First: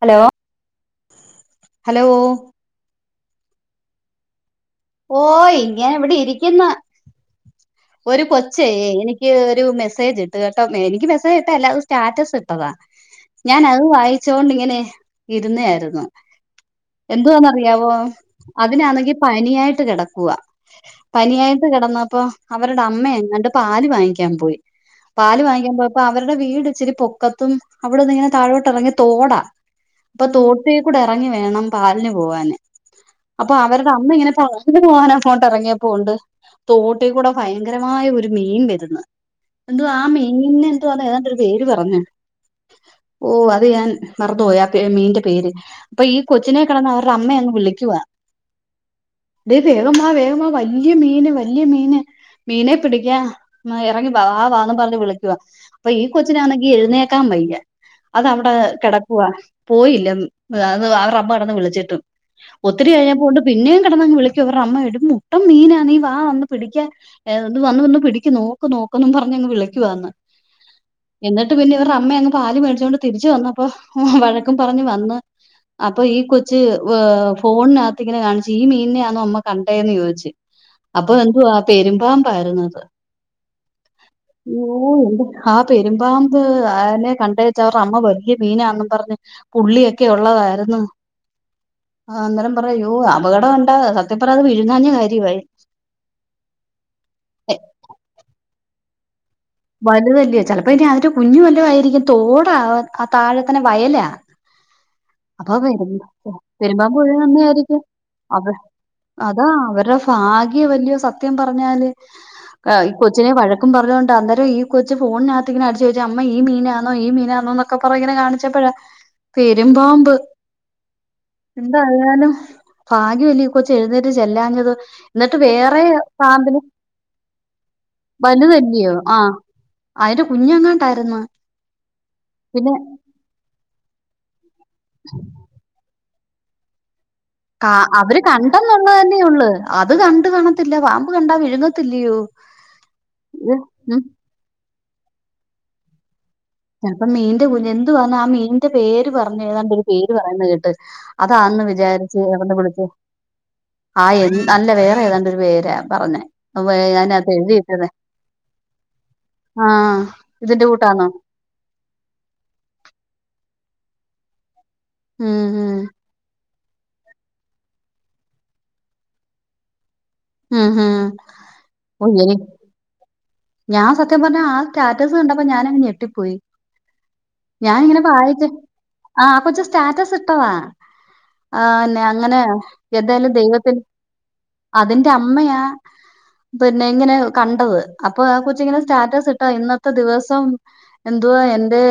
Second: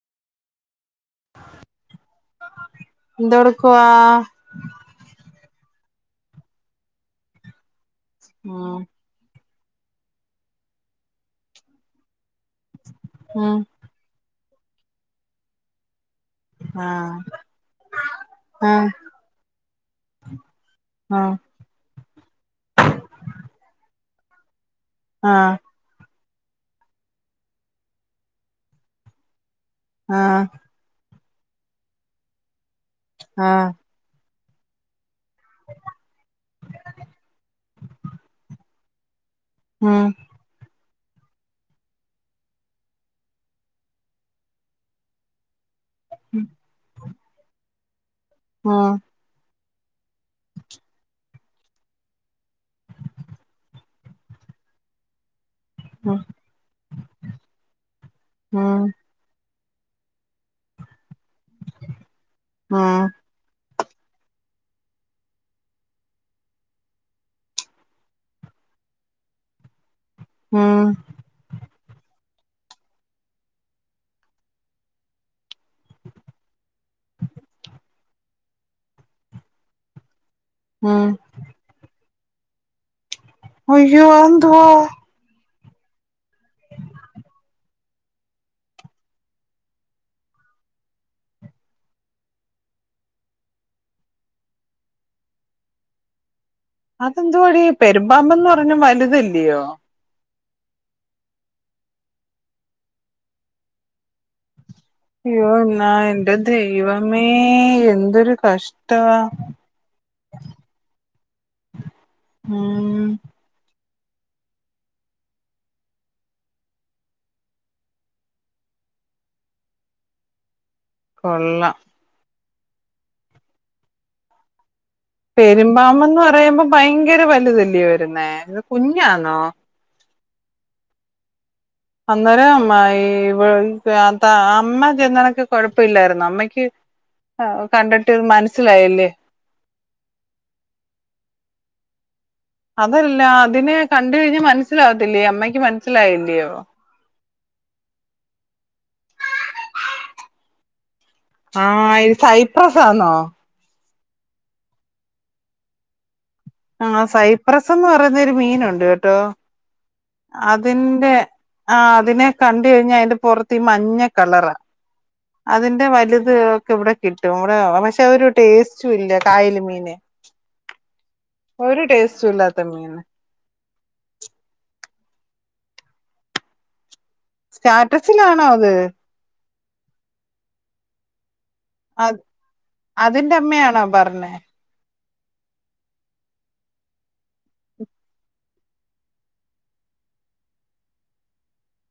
Hello hello എന്തോ എടുക്കുവാ ഓ ഇങ്ങനെ ഇവിടെ ഇരിക്കുന്ന് ഒരു കൊച്ചേ ഉം എനിക്ക് ഒരു മെസേജ് ഇട്ട് കേട്ടോ എനിക്ക് മെസേജ് ഇട്ട അല്ല അത് സ്റ്റാറ്റസ് ഇട്ടതാ ഉം ഞാനത് വായിച്ച് ച്ചോണ്ടിങ്ങനെ ഇരുന്ന ആയിരുന്നു ആഹ് എന്തുവാന്നറിയാവോ ആഹ് അതിനാന്നെങ്കി പനിയായിട്ട് കിടക്കുവാ ആഹ് പനിയായിട്ട് കിടന്നപ്പം അമ്മയങ്ങാണ്ട് പാല് വാങ്ങിക്കാൻ പോയി പാല് ആഹ് വാങ്ങിക്കാൻ പോയപ്പം അവര് അവരുടെ വീട് ഇച്ചിരി പൊക്കത്തും അവിടുന്ന് ഇങ്ങനെ താഴോട്ട് ഇറങ്ങി തോടാ അപ്പം ആഹ് തോട്ടീക്കുടെ എ എറങ്ങി വേണം പാൽന് പോവാന് അപ്പം ആഹ് അവരുടെ അമ്മ ഇങ്ങനെ പാലിന് പോവാനോ അങ്ങാട്ടെറങ്ങിയപ്പം ഒണ്ട് തോട് ഭയങ്കരമായ ഒരു മീൻ വരുന്ന് എന്തുവാ ആ ഉം മീന്ന് എന്തുവാന്നോ ഏതാണ്ട് ഒരു പേര് പറഞ്ഞ് ഓ അത് ഞാൻ മറന്നുപോയി ആ പെ ആ മീന്റെ പേര് അപ്പം ഈ കൊച്ചിനെ കെടന്ന് അവർടെ അമ്മയങ്ങ് വിളിക്കുവാ ആഹ് തേ വേഗം വാ വേഗം വാ വല്ല്യ മീന് വല്ല്യ മീന് മീനെ പിടിക്കാൻ എറങ്ങി ബാ വാ വാന്നും പറഞ്ഞ് വിളിക്കുവാ അപ്പം ഈ ഉം കൊച്ചിനാന്നെങ്കി എഴുന്നേക്കാൻ വയ്യ അത് അവിടെ ഉം കെടക്കുവാ പോയില്ല അത് അവർട അമ്മ കെടന്ന് വിളിച്ചിട്ടും ഒത്തിരി ഉം കഴിഞ്ഞപ്പോ ഒണ്ട് പിന്നേം കെടന്നങ് വിളിക്കുവാ ഇവർട അമ്മ എടി മുട്ടൻ മീനാ നീ വാ വന്ന് പിടിക്കാൻ ഇത് വന്ന്, വന്ന് പിടിക്ക് നോക്ക്, നോക്കെ ന്നും പറഞ്ഞങ് വിളിക്കുവാന്ന്. ആഹ. വ്റെ അമ്മ യങ്ങ് പാല് മേടിച്ചോണ്ട് തിരിച്ചു വന്നപ്പോ ഉഹും വഴക്കും പറഞ്ഞ് വന്ന് അപ്പൊ ഈ കൊച്ച് വ്വേ ഫോണിനകത്തിങ്ങനെ കാണിച്ച് ഈ മീനിനെയാന്നോ അമ്മ കണ്ടേന്ന് ചോദിച്. ഉം അപ്പൊ എന്തുവാ പെരുമ്പാമ്പായിരുന്നത്. അയ്യോ! അന്തുവാ? ആ പെരുമ്പാമ്പ് അയിനെ കണ്ടേച്ച് അവറ്ടെ അമ്മ വലിയ മീനാന്നും പറഞ്ഞ് പുള്ളിയൊക്കെ ഉള്ളതാണ് ആര്ന്നു. ആ അന്നേരം പറയാ യ്യോ അപകടോണ്ട് സത്യം പറയഅത് വിഴുങ്ങാഞ്ഞെ കാര്യവായി. അതെന്തുവാടി പെരുമ്പാമ്പേന്ന് പറഞ്ഞ വലുതല്ലെ വലുതല്യെ? ചെലപ്പോ ഇനി അതിന്റെ കുഞ്ഞ് വല്ലോം ആയിരിക്കും തോടാ ആ താഴെ തന്നെ വയലാ അയ്യോ അപ്പൊ എന്നാ പെരും എന്റെ പെരുമ്പാമ്പു ദൈവമേ വിഴ്ങ്ങുന്നെ‌യാരിക്കും എന്തൊരു അവര് കഷ്ടവാ അതാ അവരു ഫാഗ്യ വല്ലിയോ സത്യം പറഞ്ഞാല് ഏഹ് ഈ ഉം കൊച്ചിനെ വഴക്കും പറഞ്ഞൊണ്ട് ഈ കൊച്ച് ഫോണിനകത്തിങ്ങനെ അടിച്ച് ചോയ്ച്ച് അമ്മ ഈ മീനാണോ, ഈ മീനാണോന്നൊക്കെ പറഞ്ഞി ങ്ങനെ കാണിച്ചപ്പഴാ പെരും പാമ്പ്. കൊള്ളാം എന്തായാലും ഭാഗ്യം ല്ലെ ഈ കൊച്ച് എഴുന്നേറ്റ് ചെല്ലാഞ്ഞത്. എന്നിട്ട് വേറെ പെരുംമ്പാമ്പെന്ന് പാമ്പിന് പറയുമ്പോ ഭയങ്കര വലുതല്ലിയോ, വരുന്നേ ഇത് കുഞ്ഞാന്നോ? അയിന്റെ കുഞ്ഞെങ്ങാട്ടായിരുന്നു. അന്നേരം ഈ അമ്മ ചന്തനക്ക് കൊഴപ്പ ഇില്ലായിരുന്നു. നമ്മയ്ക്ക് കാ അവര് കണ്ടെന്നുള്ളത്തന്നെയൊള്ള്, അത് കണ്ട് കാണത്തില്ല പാമ്പ് കണ്ടാ വിഴുങ്ങത്തി ല്ലിയോ? അതല്ല. അതിനെ കണ്ട്‌ കഴിഞ് മനസ്സിലാവത്തില്ലേ അമ്മക്ക് മനസ്സിലായില്ലയോ? ചെലപ്പം മീന്റെ കുഞ്ഞ എന്തുവാന്ന ആ മീന്റെ പേര് പറഞ്ഞ, ഏതാണ്ട് ഒരു പേര് പറന്ന കേട്ട് അതാ ആഹ. സൈപ്രസാന്നോ? ആ എ അല്ല. വേറെ ഏതാണ്ടൊരു പേരാ പറഞ്ഞെ ആസൈപ്രസ് എന്ന് പറയുന്നൊരു മീനുണ്ട് കേട്ടോ? ആഹ് ഇതിന്റെ കൂട്ടാന്നോ അതിന്റെ ആ അതിനെ കണ്ട്‌ കഴിഞ്ഞാ അതിന്റെ പൊറത്ത് ഈ മഞ്ഞ കളറാ. ഉം ഉം അതിന്റെ വലുത് ഒക്കെ ഇവിടെ കിട്ടും വിടെ പക്ഷെ ഒരു ടേസ്റ്റും ഇല്ല കായല് മീന്. ഹം, ഹും ഒരു ടേസ്റ്റും ഇല്ലാത്ത [unintelligible] മീന് ഞാ സത്യം പറഞാ സ്റ്റാറ്റസ് കണ്ടപ്പോ ഞാനങ് ഞെട്ടി പ്പോയി. ഞാനി ങ്ങനെ പായിച്ച സ്റ്റാറ്റസിലാണോ അത് ആ അകൊച്ച് സ്റ്റാറ്റസ് ഇട്ടതാ. ആന്നെ അങ്ങനെയാ ഏതയാലും അതിന്റെ ദൈവത്തിൽ അമ്മയാണോ പറഞ്ഞേ അതിന്റെ അമ്മയാ പിന്നെ ഇങ്ങനെ കണ്ടത് അപ്പൊ ആ കൊച്ചി ങ്ങനെ സ്റ്റാറ്റസ് ഇട്ടാ ഇന്നത്തെ ദിവസം എന്തുവാ എൻന്റെ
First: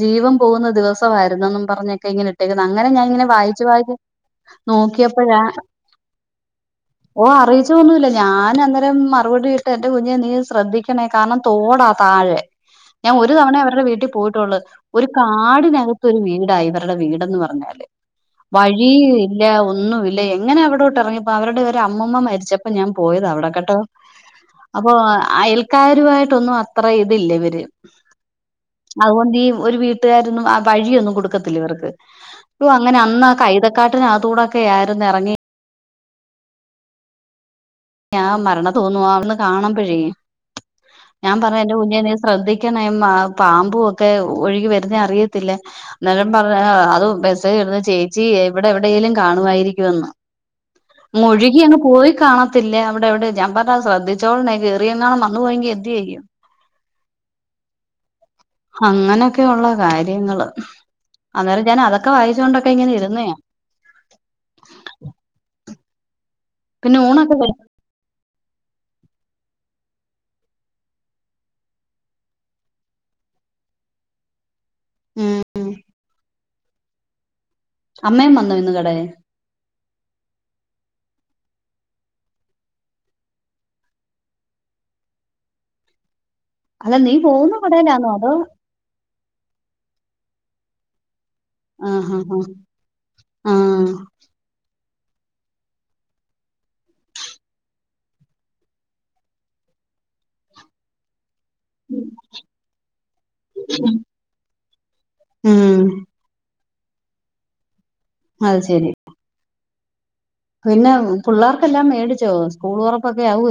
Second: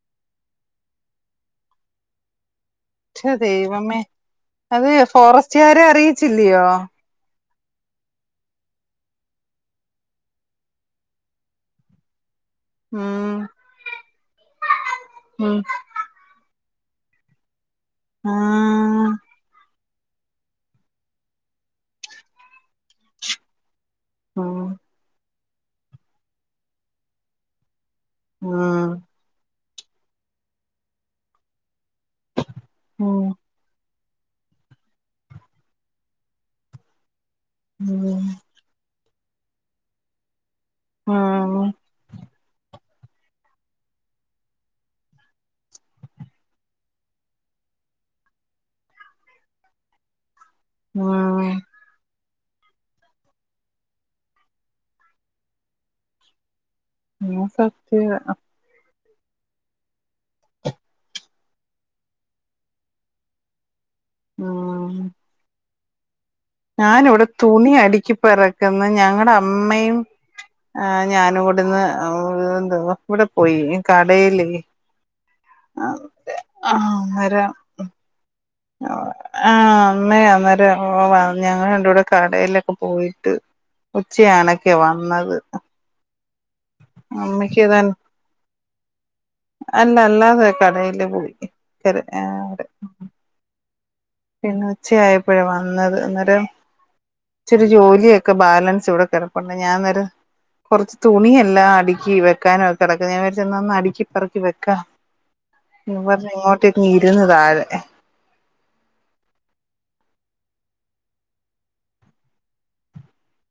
ജീവം പോകുന്ന ദിവസമായിരുനെന്നും പറഞ്ഞൊക്കെ ഇങ്ങനെ ഇട്ടേ അങ്ങനെ ഞാൻ ഇങ്ങനെ പക്ഷെ വായിച്ച, വായിച്ച് ദൈവമേ അത് നോക്കിയപ്പോഴാ ഫോറസ്റ്റുകാരെ അറിയിച്ചില്ലയോ ഓ അറിയിച്ചൊന്നുമില്ല ഞാൻ അന്നേരം മറുപടി വിട്ട്. എന്റെ കുഞ്ഞെ നീ ശ്രദ്ധിക്കണേ കാരണം തോടാ താഴെ ഞാൻ ഉം ഒരു തവണെ അവരുടെ വീട്ടിൽ പോയിട്ടൊള്ള്. ഒരു ഉം കാടിനകത്ത് ഒരു വീടായിവര്ടെ. വീടെന്ന് പറഞ്ഞാല് വഴിയും സത്യ ഇല്ല ഒന്നും ഇല്ല എങ്ങനെ അവിടോട്ട് ഇറങ്ങിപ്പോ, അവരുടെ ഒരു അമ്മമ്മ മരിച്ചപ്പോ ഞാൻ പോയത അവിടെക്കട്ടോ? അപ്പൊ അയൽക്കാരുമായിട്ടൊന്നും അത്ര ഇതില്ല ഇവര്. അതുകൊണ്ട് ഈ ഒരു വീട്ടുകാരൊന്നും ആ വഴിയൊന്നും കൊടുക്കത്തില്ല ഇവർക്ക്. യോ അങ്ങനെ അന്ന കൈതക്കാട്ടിനക ത്തൂടൊക്കെ ആരുന്നു ഇറങ്ങി ഞാൻ മരണ തോന്നുവാ അവിന്ന് കാണുമ്പഴേ ഞാൻ പറഞ്ഞു എന്റെ കുഞ്ഞെ നീ ശ്രദ്ധിക്കണെ പാമ്പും ഒക്കെ ഒഴുകി വരുന്നെ അറിയത്തില്ല അരം പറഞ്ഞ അത് മെസേജ് ചേച്ചി വിടെ എവിടെലും കാണുായിരിക്കുവെന്ന്. മുഴുകി അങ്ങ് പോയി കാണും ത്തില്ല അവിടെ എവിടെ ഞാൻ പറഞ് അത് ശ്രദ്ധിച്ചോളണെ, കേറിയെങ്ങാണും വന്നു പോയെങ്കി എന്ത് ചെയ്യും. ആ സത്യവാ. അങ്ങനെയൊക്കെയള്ള കാര്യങ്ങള് അന്നേരം ഞാൻ അതൊക്കെ വായിച്ചുക കൊണ്ടൊക്കെ ഇങ്ങനെ ഇരുന്നതാ ഉം പിന്നെ ഞാനിവിടെ ഊണൊക്കെ കഴി തുണി അടുക്കിപ്പറക്കുന്ന ഞങ്ങളുടെ അമ്മയും ആ ഞാന ഇവിടെന്ന് എന്തോ ഇവിടെ പോയി കടൽേ ഉം അ തെ ആ ന്നേരാ അമ്മയും വന്നു ഇന്ന് കെട അ ആഹ അമ്മേ അന്നേര ഓ ഞങ്ങ ഞങ്ങൾ രണ്ടുടെ കൂടെ കടയിലൊക്കെ പോയിട്ട് ഉച്ചയണൊക്കെ വന്നത് അതാ നീ പോകുന്ന അമ്മയ്ക്ക് ഇതാ കടയിലാന്നോ അതോ അല്ല അല്ലാതെ കടയില് പോയി ആഹ് ആഹ് [unintelligible] ആഹ് ആഹ് പിന്നെ ഉച്ചയപ്പോഴേ വന്നത് അന്നേരം ഇചിരി ജോലിയൊക്കെ ബാലൻസ് ഇവിടെ കിടപ്പണ്ട് ഞാ നേരെ കുറച്ച് തുണിയല്ല എല്ല അടുക്കി വെക്കാനും ഒക്കെ കടക്ക ഞാൻ വന്ന് അടുക്കിപ്പറക്കി വെക്കാം ഉം ഇവർന്ന് ഇങ്ങോട്ടേക്ക് ഇരുന്നതാരെ ആ ശരി പിന്നെ പിള്ളേർക്കെല്ലാം മേടിച്ചോ സ്കൂൾ ഉറപ്പൊക്കെ ആവ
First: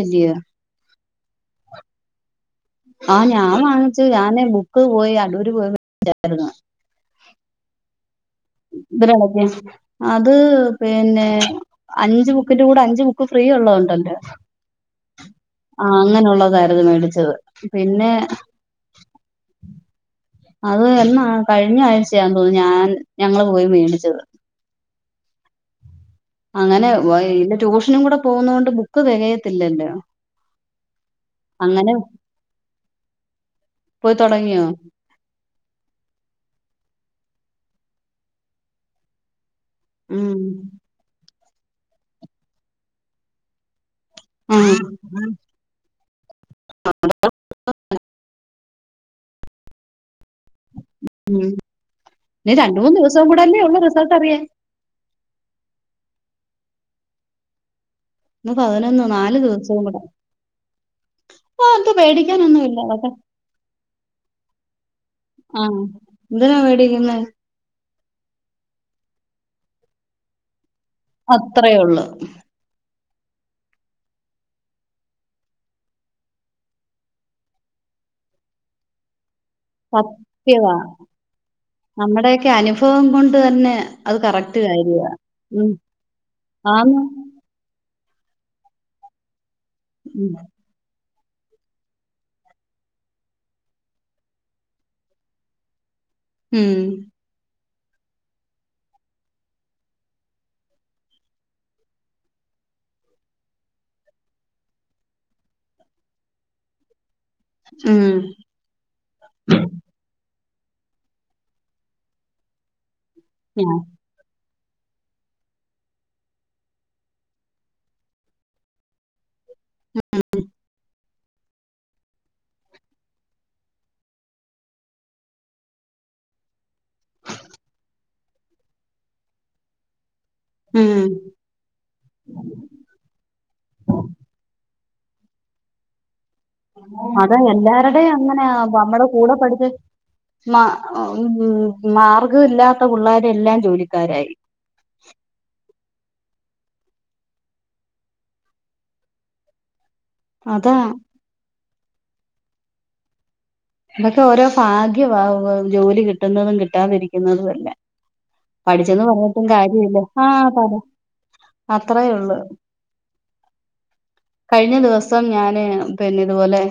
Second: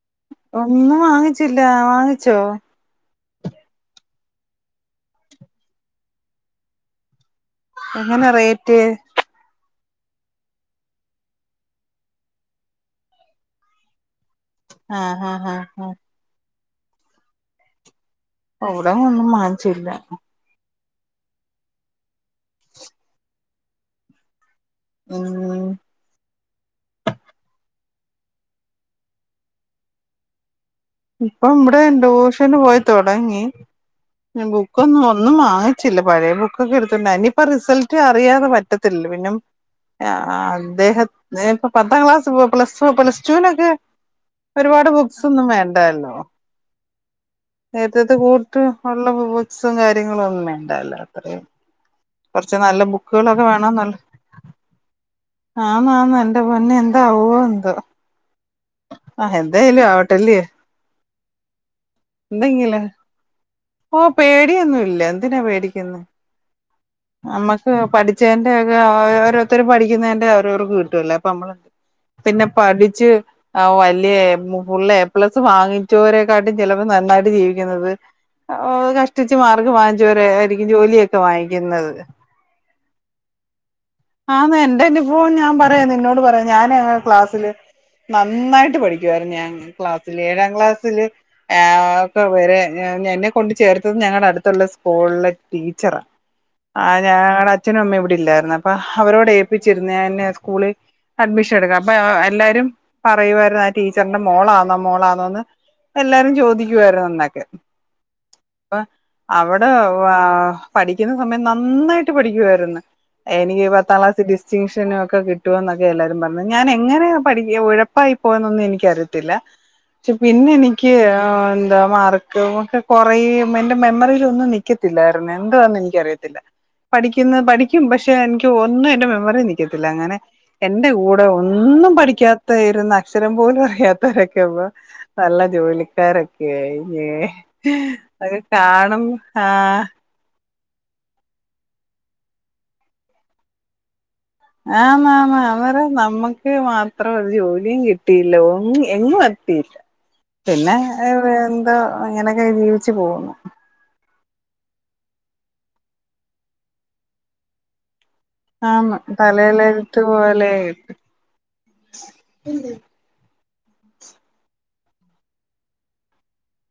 ഒന്നും വാങ്ങിച്ചില്ല വാങ്ങിച്ചോ ആഹ ഞാൻ വാങ്ങിച്ചു ഞാന് ബുക്ക് പോയി അടൂര് പോയിായിരുന്നു എങ്ങനെ റേറ്റ് അത് പിന്നെ അഞ്ചു ബുക്കിന്റെ കൂടെ അഞ്ച് ബുക്ക് ഫ്രീ ഉള്ളത്ണ്ടന്റെ ആഹ് ആഹആ ത് മേടിച്ചത് പിന്നെ ഓവിട ഒന്നും മങ്ങിച്ചില്ല അത് എന്നാ കഴിഞ്ഞ ആഴ്ചയാ തോന്നി ഞാൻ ഞങ്ങങ്ങള്ൾ പോയി മേണ്ടിച്ചത് ഉ അങ്ങനെ ഇന്റെ ട്യൂഷനും കൂടെ പോകുന്ന കൊണ്ട് ബുക്ക് തികയത്തില്ലല്ലേ ഇപ്പൊ ഇവിടെ ഡൂഷന് പോയി തുടങ്ങി പോയി തുടങ്ങിയോ ബുക്കൊന്നും ഒന്നും വാങ്ങിച്ചില്ല പഴയ ബുക്കൊക്കെ എടുത്തിണ്ട് അനി അപ്പൊ റിസൾട്ട് അറിയാതെ പറ്റത്തില്ല പിന്നെ ഉം അദ്ദേഹ ഞാന ഇപ്പോ പത്താം ക്ലാസ് പോ പ്ലസ് പ്ലസ് ടുവിനൊക്കെ ഉം ഒരുപാട് ബുക്സ് ഒന്നും വേണ്ട ല്ലോ ആ നേരത്തത്തെ കൂട്ട് ഉള്ളസും കാര്യങ്ങളും ഒന്നും വേണ്ടല്ലോ അത്രയും ന കുറച്ച് രണ്ട നല്ല മൂന്ന് ദിവസവും ബുക്കുകളൊക്കെ കൂടെല്ലേ വേണം ഉള്ള റിസൾട്ട് അറിയേ ആ ന്നാ ന്ന് എൻന്റെ മൊുന്നെ എന്താാവോ എന്തോ ഒന്ന് പതിനൊന്ന് ആ നാാലു ദിവസവും എന്തായാലും കൂടെ ആവട്ടല്ലേ ആ അത് പേടിക്കാനൊന്നും ഇല്ല എന്തെങ്കിലും അതെ ഓ പേടിയൊന്നുംല്ല എന്തിനാ ആ പേടിക്കന്ന് എന്തിനാ പേടിക്കുന്നത് നമ്മക്ക് പടി ചെന്റെ ഓരോരുര പഠിക്കുന്ന എന്റെറെ ഓരോരുക്ക് കീട്ട- ല്ല അപ്പൊ നമ്മളണ്ട് അത്രേ ഉള്ളു പിന്നെ പഠിച്ച് ആ വലിയ ഫുള്ള് എ പ്ലസ് വാങ്ങിച്ചവരെക്കാട്ടും ചിലപ്പോ നന്നായിട്ട് ജീവിക്കുന്നത് ഓ കഷ്ടിച്ച് മാർഗം വാങ്ങിച്ചവരെ ആയിരിക്കും സത്യവാ ജോലിയൊക്കെ വാങ്ങിക്കുന്നത് ഇഭവം കൊണ്ട് തന്നെ അത് ആഹ എന്നാ കറക്റ്റ് എൻന്റെറെ കാര്യമാണ് അനുഭവം ഞാൻ ഉം പറയാന്ന് നിന്നോട് പറയാ ഞാന ആന്ന് ക്ലാസ്സില് നന്നായിട്ട് പഠിക്കുായിരുന്നു ഞാൻ ക്ലാസ്സിില് ഉം ഏഴാം ക്ലാസ്സിില് ഒക്കെ വറെ എന്നെ കൊണ്ട് ചേർത്തത് ഞങ്ങളുടെ അടുത്തുള്ള സ്കൂളിലെ ടീച്ചറാ ഉം ആഹ് ഞുടെ അച്ഛനും അമ്മ ഇവിടെ ഇല്ലായിരുന്നു അപ്പൊ അവരോട് ഏൽപ്പിച്ചിര് ന്ന്സ്കൂളി അഡ്മിഷൻ എടുക്കാം അപ്പൊ എല്ലാരും പറയുവമായിരുന്നു ആ ടീച്ചറിന്റെ മോളാന്നോ മോളാന്നോന്ന് എല്ലാരും ചോദിക്കുവരന്നൊക്കെ ഉം അപ്പൊ അവിടെ വാ പഠിക്കുന്ന സമയം നന്നായിട്ട് പഠിക്കുായിരുന്നു എനിക്ക് ഞാൻ പത്താം ക്ലാസ്സി ഡി ഡറ്റിൻഷനും ഒക്കെ കിട്ടുമ എന്നൊക്കെ എല്ലാരും പറഞ്ഞു ഞാൻ എങ്ങനെ പഠ ഉഴപ്പായി പോയന്നൊന്നും എനിക്ക അറിയത്തില്ല പിന്നെ എനിക്ക് എന്താ മാർക്ക് ഒക്കെ കൊറയും എന്റെ മെമ്മറിയിൽ ഒന്നും നിക്കത്തില്ലായിരുന്നെ എന്തുവാന്ന് എനിക്കറിയത്തില്ല പഠിക്കുന്ന പഠിക്കും പക്ഷെ എനിക്ക് ഒന്നും എന്റെ മെമ്മറി നിൽക്കത്തില്ല അങ്ങനെ എന്റെ ഉം കൂടെ ഒന്നും പഠിക്കാത്ത ഇരുന്ന അക്ഷരം പോലും അറിയാത്തവരൊക്കെ നല്ല ജോലിക്കാരൊ കഴിഞ്ഞേ അത് എല്ലാവരുടെയും അത് അങ്ങനെ കാണും ആ ഉം മാർഗം ഇല്ലാത്ത പുള്ളേര് എല്ലാം ജോലിക്കാരായി ആ ന്ന് ആ ന്ന് അവര് നമ്മക്ക് മാത്രം ഒരു ജോലിയും കിട്ടിയില്ല എങ്ങും എ അതാ പിന്നെ എന്തോ ഇങ്ങനെയൊക്കെ ജീവിച്ചു പോകുന്നു ഇതൊക്കെ ഓരോ ഭാഗ്യമാ ജോലി കിട്ടുന്നതും കിട്ടാതിരിക്കുന്നതും അല്ല ആന്ന് പഠിച്ചെന്ന് പറഞ്ഞിട്ടും കാര്യമില്ല തലയിലെഴുത്ത് ആ പോലെ പറ അത്രേ ഒള്ളു കഴിഞ്ഞ ദിവസം ഞാന് പിന്നെ ഇതുപോലെ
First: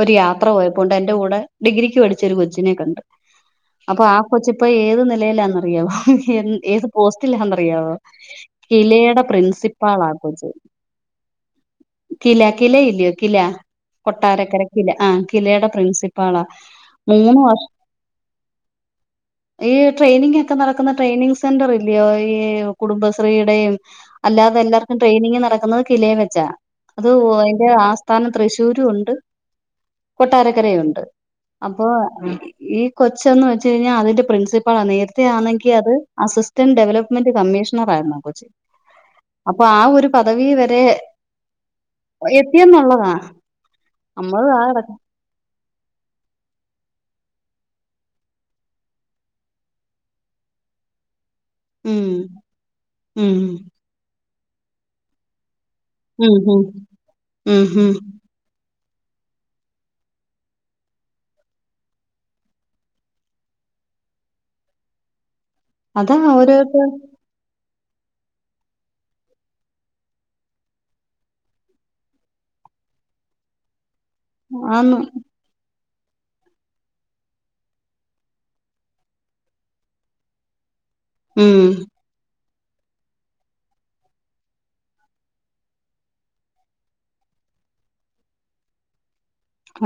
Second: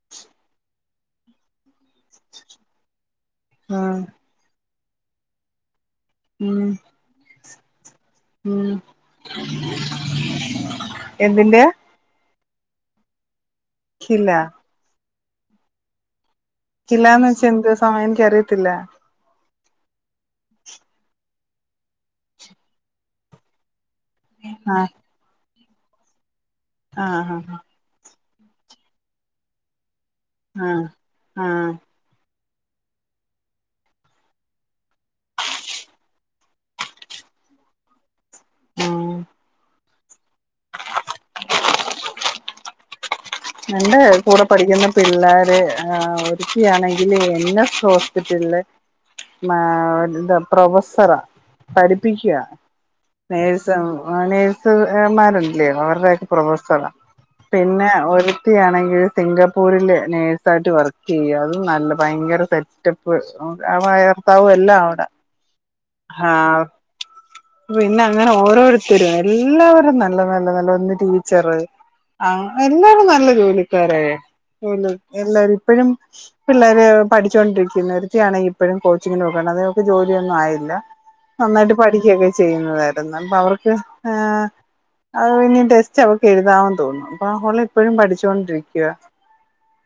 ഒരു യാത്ര പോയപ്പോണ്ട് എന്റെ കൂടെ ഡിഗ്രിക്ക് പഠിച്ച ഒരു കൊച്ചിനെ കണ്ട് ഉം അപ്പൊ ആ കൊച്ചിപ്പോ ഏത് നിലയിലാന്നറിയാവോ ഉം ഏത് പോസ്റ്റിലാ എന്ന് അറിയാവോ ഉം കിലെ യുടെ പ്രിൻസിപ്പാളാ ആ കൊച്ച് എന്തിന്റെയാ കില കില ഇല്ലയോ കില കില കൊട്ടാരക്കര കില ആ കിലയുടെ പ്രിൻസി കിലാന്ന് വച്ച എന്ത് സമയം എനിക്കറിയത്തില്ല ഈ ട്രെയിനിങ് ഒക്കെ നടക്കുന്ന ട്രെയിനിങ് സ് സെന്റർ ഇല്ലയോ ഈ കുടുംബശ്രീ യുടെയും അല്ലാതെ ആ എല്ലാർക്കും ട്രെയിനിങ്ങ് നട അത് കിലയം വെച്ചാ അത് ആഹ് ഹ അതിന്റെ ആസ്ഥാനം തൃശ്ശൂരും ഉണ്ട് ഹ ആഹ് കൊട്ടാരക്കരയുണ്ട് ആഹ് അപ്പോ ഈ കൊച്ചന്ന് വെച്ച് കഴിഞ്ഞാൽ അതിന്റെ പ്രിൻസിപ്പാളാ നേരത്തെ ആണെങ്കിൽ അത് അസിസ്റ്റന്റ് ഡെവലപ്മെന്റ് കമ്മീഷണർ ആയിരുന്നു കൊച്ചി ഉം അപ്പൊ ആ ഒരു പദവി വരെ എത്തിയെന്നുള്ളതാണ് എന്റെ കൂടെ പഠിക്കുന്ന പിള്ളാര് ആ ഒരുത്തി ആണെങ്കില് എൻ എസ് ഹോസ്പിറ്റലില് മാ പ്രൊഫസറാ ഉം പഠിപ്പിക്കുക ഉം നേഴസ നേഴസ്മാരുണ്ട് അവരുടെ ഒക്കെ ഉം ഉം പ്രഫസറ ഉം പിന്നെ ഉം ഒരു ആണെങ്കിൽ സിംഗപ്പൂരിൽ നേഴ്സായിട്ട് വർക്ക് ചെയ്യുക അതും നല്ല ഭയങ്കര സെറ്റപ്പ് ആ ബർത്താവും എല്ലാം അവിടെ അതാ ആഹ് ഓരോര്ത്ത പിന്നെ അങ്ങനെ ഓരോരുത്തരും എല്ലാവരും നല്ല നല്ല നല്ല ഒന്ന് ടീച്ചറ് ആ എല്ലാരും നല്ല ജോലിക്കാരായേ ആന്ന് എല്ലാരും ഇപ്പോഴും പിള്ളേര് പഠിച്ചൊണ്ടിരിക്കുന്ന് ഒര്ത്തിയാണെങ്കി ഇപ്പോഴും കോച്ചിങ്ങിന് പോകാണ് അതൊക്കെ ജോലിയൊന്നും ആയില്ല ഉം നന്നായിട്ട് പഠിക്കുകയൊക്കെ ചെയ്യുന്നതായിരുന്നു അപ്പൊ അവർക്ക് ഏ അത് പിന്ന ടെസ്റ്റ് അവക്ക് എഴുതാൻ തോന്നും അപ്പ ഓള് ഇപ്പോഴും പഠിച്ചു ചോണ്ടിരിക്ക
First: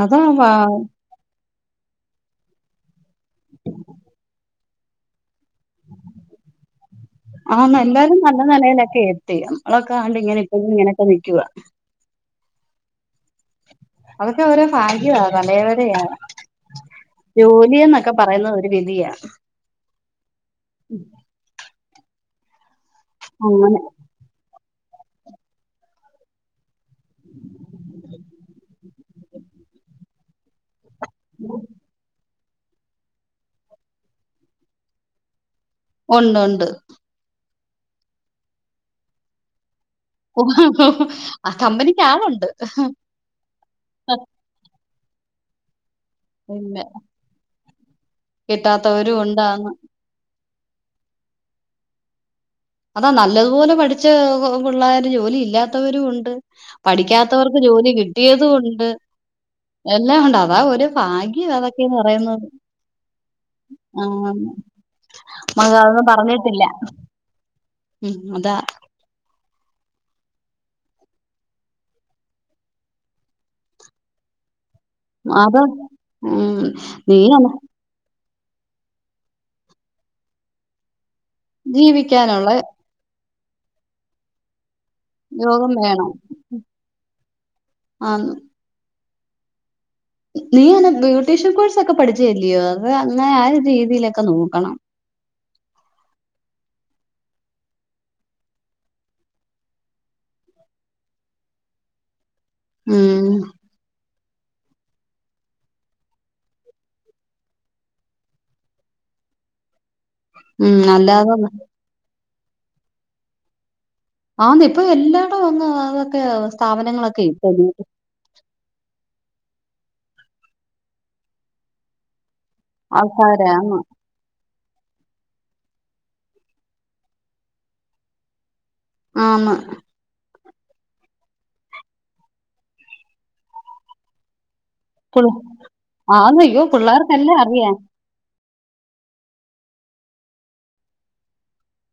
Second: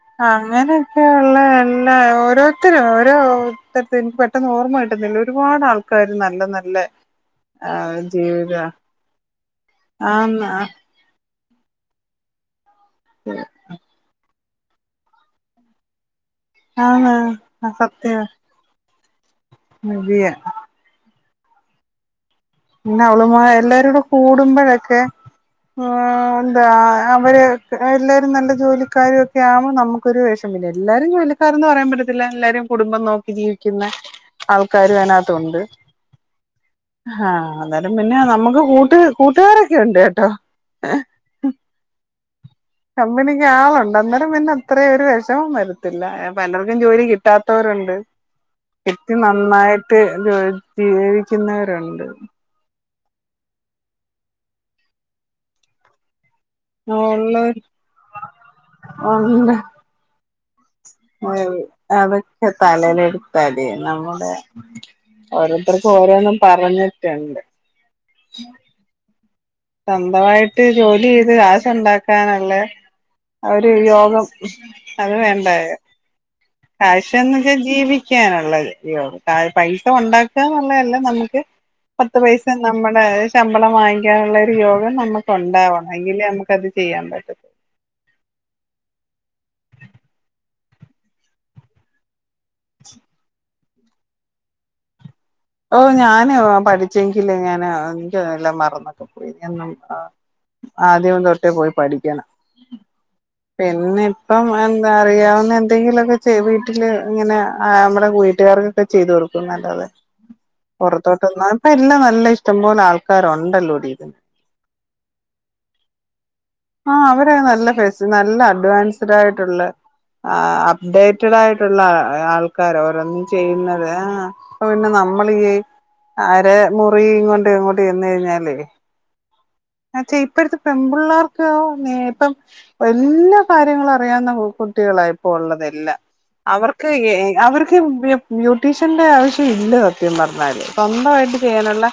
അതാ വാ- അങ്ങനൊക്കെള്ള എല്ലാ ഓരോരുത്തരോ ഓർത്തട്ത് എനിക്ക് പെട്ടെന്ന് ഓർമ്മ കിട്ടുന്നില്ല ഒരുപാട് ആൾക്കാര് നല്ല നല്ല ആ ആഹ് എല്ലാവരും നല്ല ജീവിത നിലയിലൊക്കെ എത്തി നമ്മളൊക്കെ കണ്ട് ഇങ്ങനെ ആന്ന് ഇപ്പോഴും ഇങ്ങനെയൊക്കെ നിൽക്കുവ അതൊക്കെ ഓരോ ഭാഗ്യവാ തലേ വരെയാണ് ആന്ന് ജോലി എന്നൊക്കെ പറയുന്നത് ഒരു വിധിയാ അതെ യാ പിന്നെ അവള് മാര് അങ്ങനെ എല്ലാരും കൂടെ കൂടുമ്പോഴൊക്കെ ആ എന്താ അവർ എല്ലാവരും നല്ല ജോലിക്കാരും ഒക്കെ ആമ്പോൾ നമുക്കൊരു വെഷമം ഇല്ലേ എല്ലാരും ജോലിക്കാരന്ന് പറയാൻ പറ്റത്തില്ല എല്ലാരും കുടുംബം നോക്കി ജീവിക്കുന്ന ആൾക്കാരും അതിനകത്തുണ്ട് ഉണ്ട് ഉണ്ട് ആ അതാലും പിന്നെ നമുക്ക് കൂട്ട് കൂട്ടുകാര കേട്ടോ ആ കമ്പനിക്ക് ആളുണ്ട് കമ്പനിക്ക് ആളുണ്ട് അത്രേം അന്നേം പിന്നെ വിഷമം വരത്തില്ല അപ്പൊ പിന്നെ പലർക്കും ജോലി കിട്ടാത്തവരുണ്ട് പറ്റി കിട്ടാത്തവരും ഉണ്ടാന്ന്. നന്നായിട്ട് ജോലി ജീവിക്കുന്നവരുണ്ട് അതാ നല്ലതുപോലെ പഠിച്ച പിള്ളേർ ജോലി ഇല്ലാത്തവരും ഉണ്ട് പഠിക്കാത്തവർക്ക് ഉള്ളവര് ജോലി കിട്ടിയതും ഉണ്ട് ഉണ്ട് എല്ലാം ഉണ്ട് അതാ ഒരു- ഭാഗ്യം അതൊക്കെന്ന് പറയുന്നത്. അതൊക്കെ തലേൽ എഴുത്താടി നമ്മുടെ ആഹ് മകൾ ഓരോരുത്തർക്കും അതൊന്നും ഓരോന്നും പറഞ്ഞിട്ടില്ല. പറഞ്ഞിട്ടുണ്ട് ഉം അതാ സ്വന്തമായിട്ട് ജോലി ചെയ്ത് കാശ് ഉണ്ടാക്കാനല്ലേ ആ ഒരു യോഗം അത് വേണ്ട ഉം നീ കാശന്ന് അന- വെച്ചാൽ ജീവിക്ക ക്കാനുള്ളത് പൈസ ഉണ്ടാക്കുക എന്നുള്ളതല്ല നമുക്ക് പത്ത് പൈസ ജീവിക്കാനുള്ള നമ്മുടെ ശമ്പളം വാങ്ങിക്കാനുള്ള ഒരു യോഗം നമുക്ക് യോഗം ഉണ്ടാവണം വേണം. എങ്കില് നമുക്ക്ത് ചെയ്യാൻ പറ്റത്ത ആഹ് നീ അനെ ബ്യൂട്ടീഷൻ കോഴ്സ് ഒക്കെ പഠിച്ചല്ലയോ അത് അങ്ങനെ ആ രീതിയിലൊക്കെ നോക്കണം ഓ ഞാന് പഠിച്ചെങ്കില് ഞാന് എനിക്ക് എല്ലാം മറന്നൊക്കെ പോയി ന്ന് ആ ആദ്യം തൊട്ടേ പോയി പഠിക്കാന ഉം ഇപ്പം എന്താ അറിയാവുന്ന എന്തെങ്കിലുംക്കെ വീട്ടില് ഇങ്ങനെ നമ്മടെ വീട്ടുകാർക്കൊക്കെ ചെയ്തു നല്ലാതെ ഉം അല്ലാതെ പുറത്തോട്ട്ന്ന ഇപ്പ എല്ലാം നല്ല ഇഷ്ടം പോോലെ ആൾക്കാരുണ്ടല്ലോടി ഇതിന് ആ ഇപ്പ എല്ലാടും വന്ന് അതൊക്കെ ആ സ്ഥാപനങ്ങളൊക്കെ ഇ- ഡേറ്റ ഡായിട്ടുള്ള അപ്ഡേറ്റ ആയിട്ട്ടുള്ള ആൾ കാര ഒരോന്നും ചെയ്യുന്ന ആൾക്കാരാന്ന് ആ അപ്പൊ പിന്നെ നമ്മളീ ആര മുറി കൊണ്ട് അ ങ്ങോട്ട് ചെന്ന് കഴിഞ്ഞാലേ ആന്ന്. പച്ചേ ഇപ്പറത്തെ പെപള്ളേർക്ക് ന ഇപ്പം വല്ലാ കാര്യങ്ങള അറിയാവുന്ന കു കൂ കുട്ടികളായിപ്പോ ഉള്ളതെല്ല ആന്ന് അയ്യോ അവർക്ക് എ എ പിള്ളേർക്കെല്ലാം അറിയാം അവർക്ക് ബ്യൂട്ടീഷ്യന്റെ ആവശ്യം ഇല്ല സത്യം പറഞ്ഞാല് സ്വന്തമായിട്ട് ചെയ്യാനുള്ള-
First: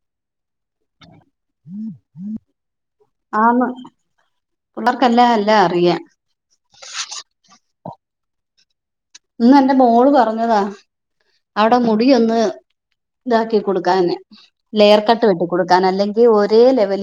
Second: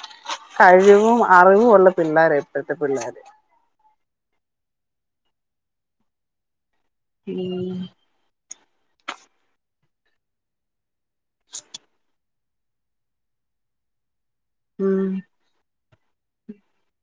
കഴിവും അറിവും ഉള്ള പിള്ളോര ഇപ്പോഴത്തെ പിള്ളോര് ല്ല അല്ല അറിയാ ഉം ഇന്ന് എന്റെ മോള് പറഞ്ഞതാ അവിടെ മുടി ഒന്ന് ഇതാക്കി കൊടുക്കാന് ലെയർ ഉം കട്ട് വെട്ടി കൊടുക്കാൻ അല്ലെങ്കിൽ ഒരേ ലെവല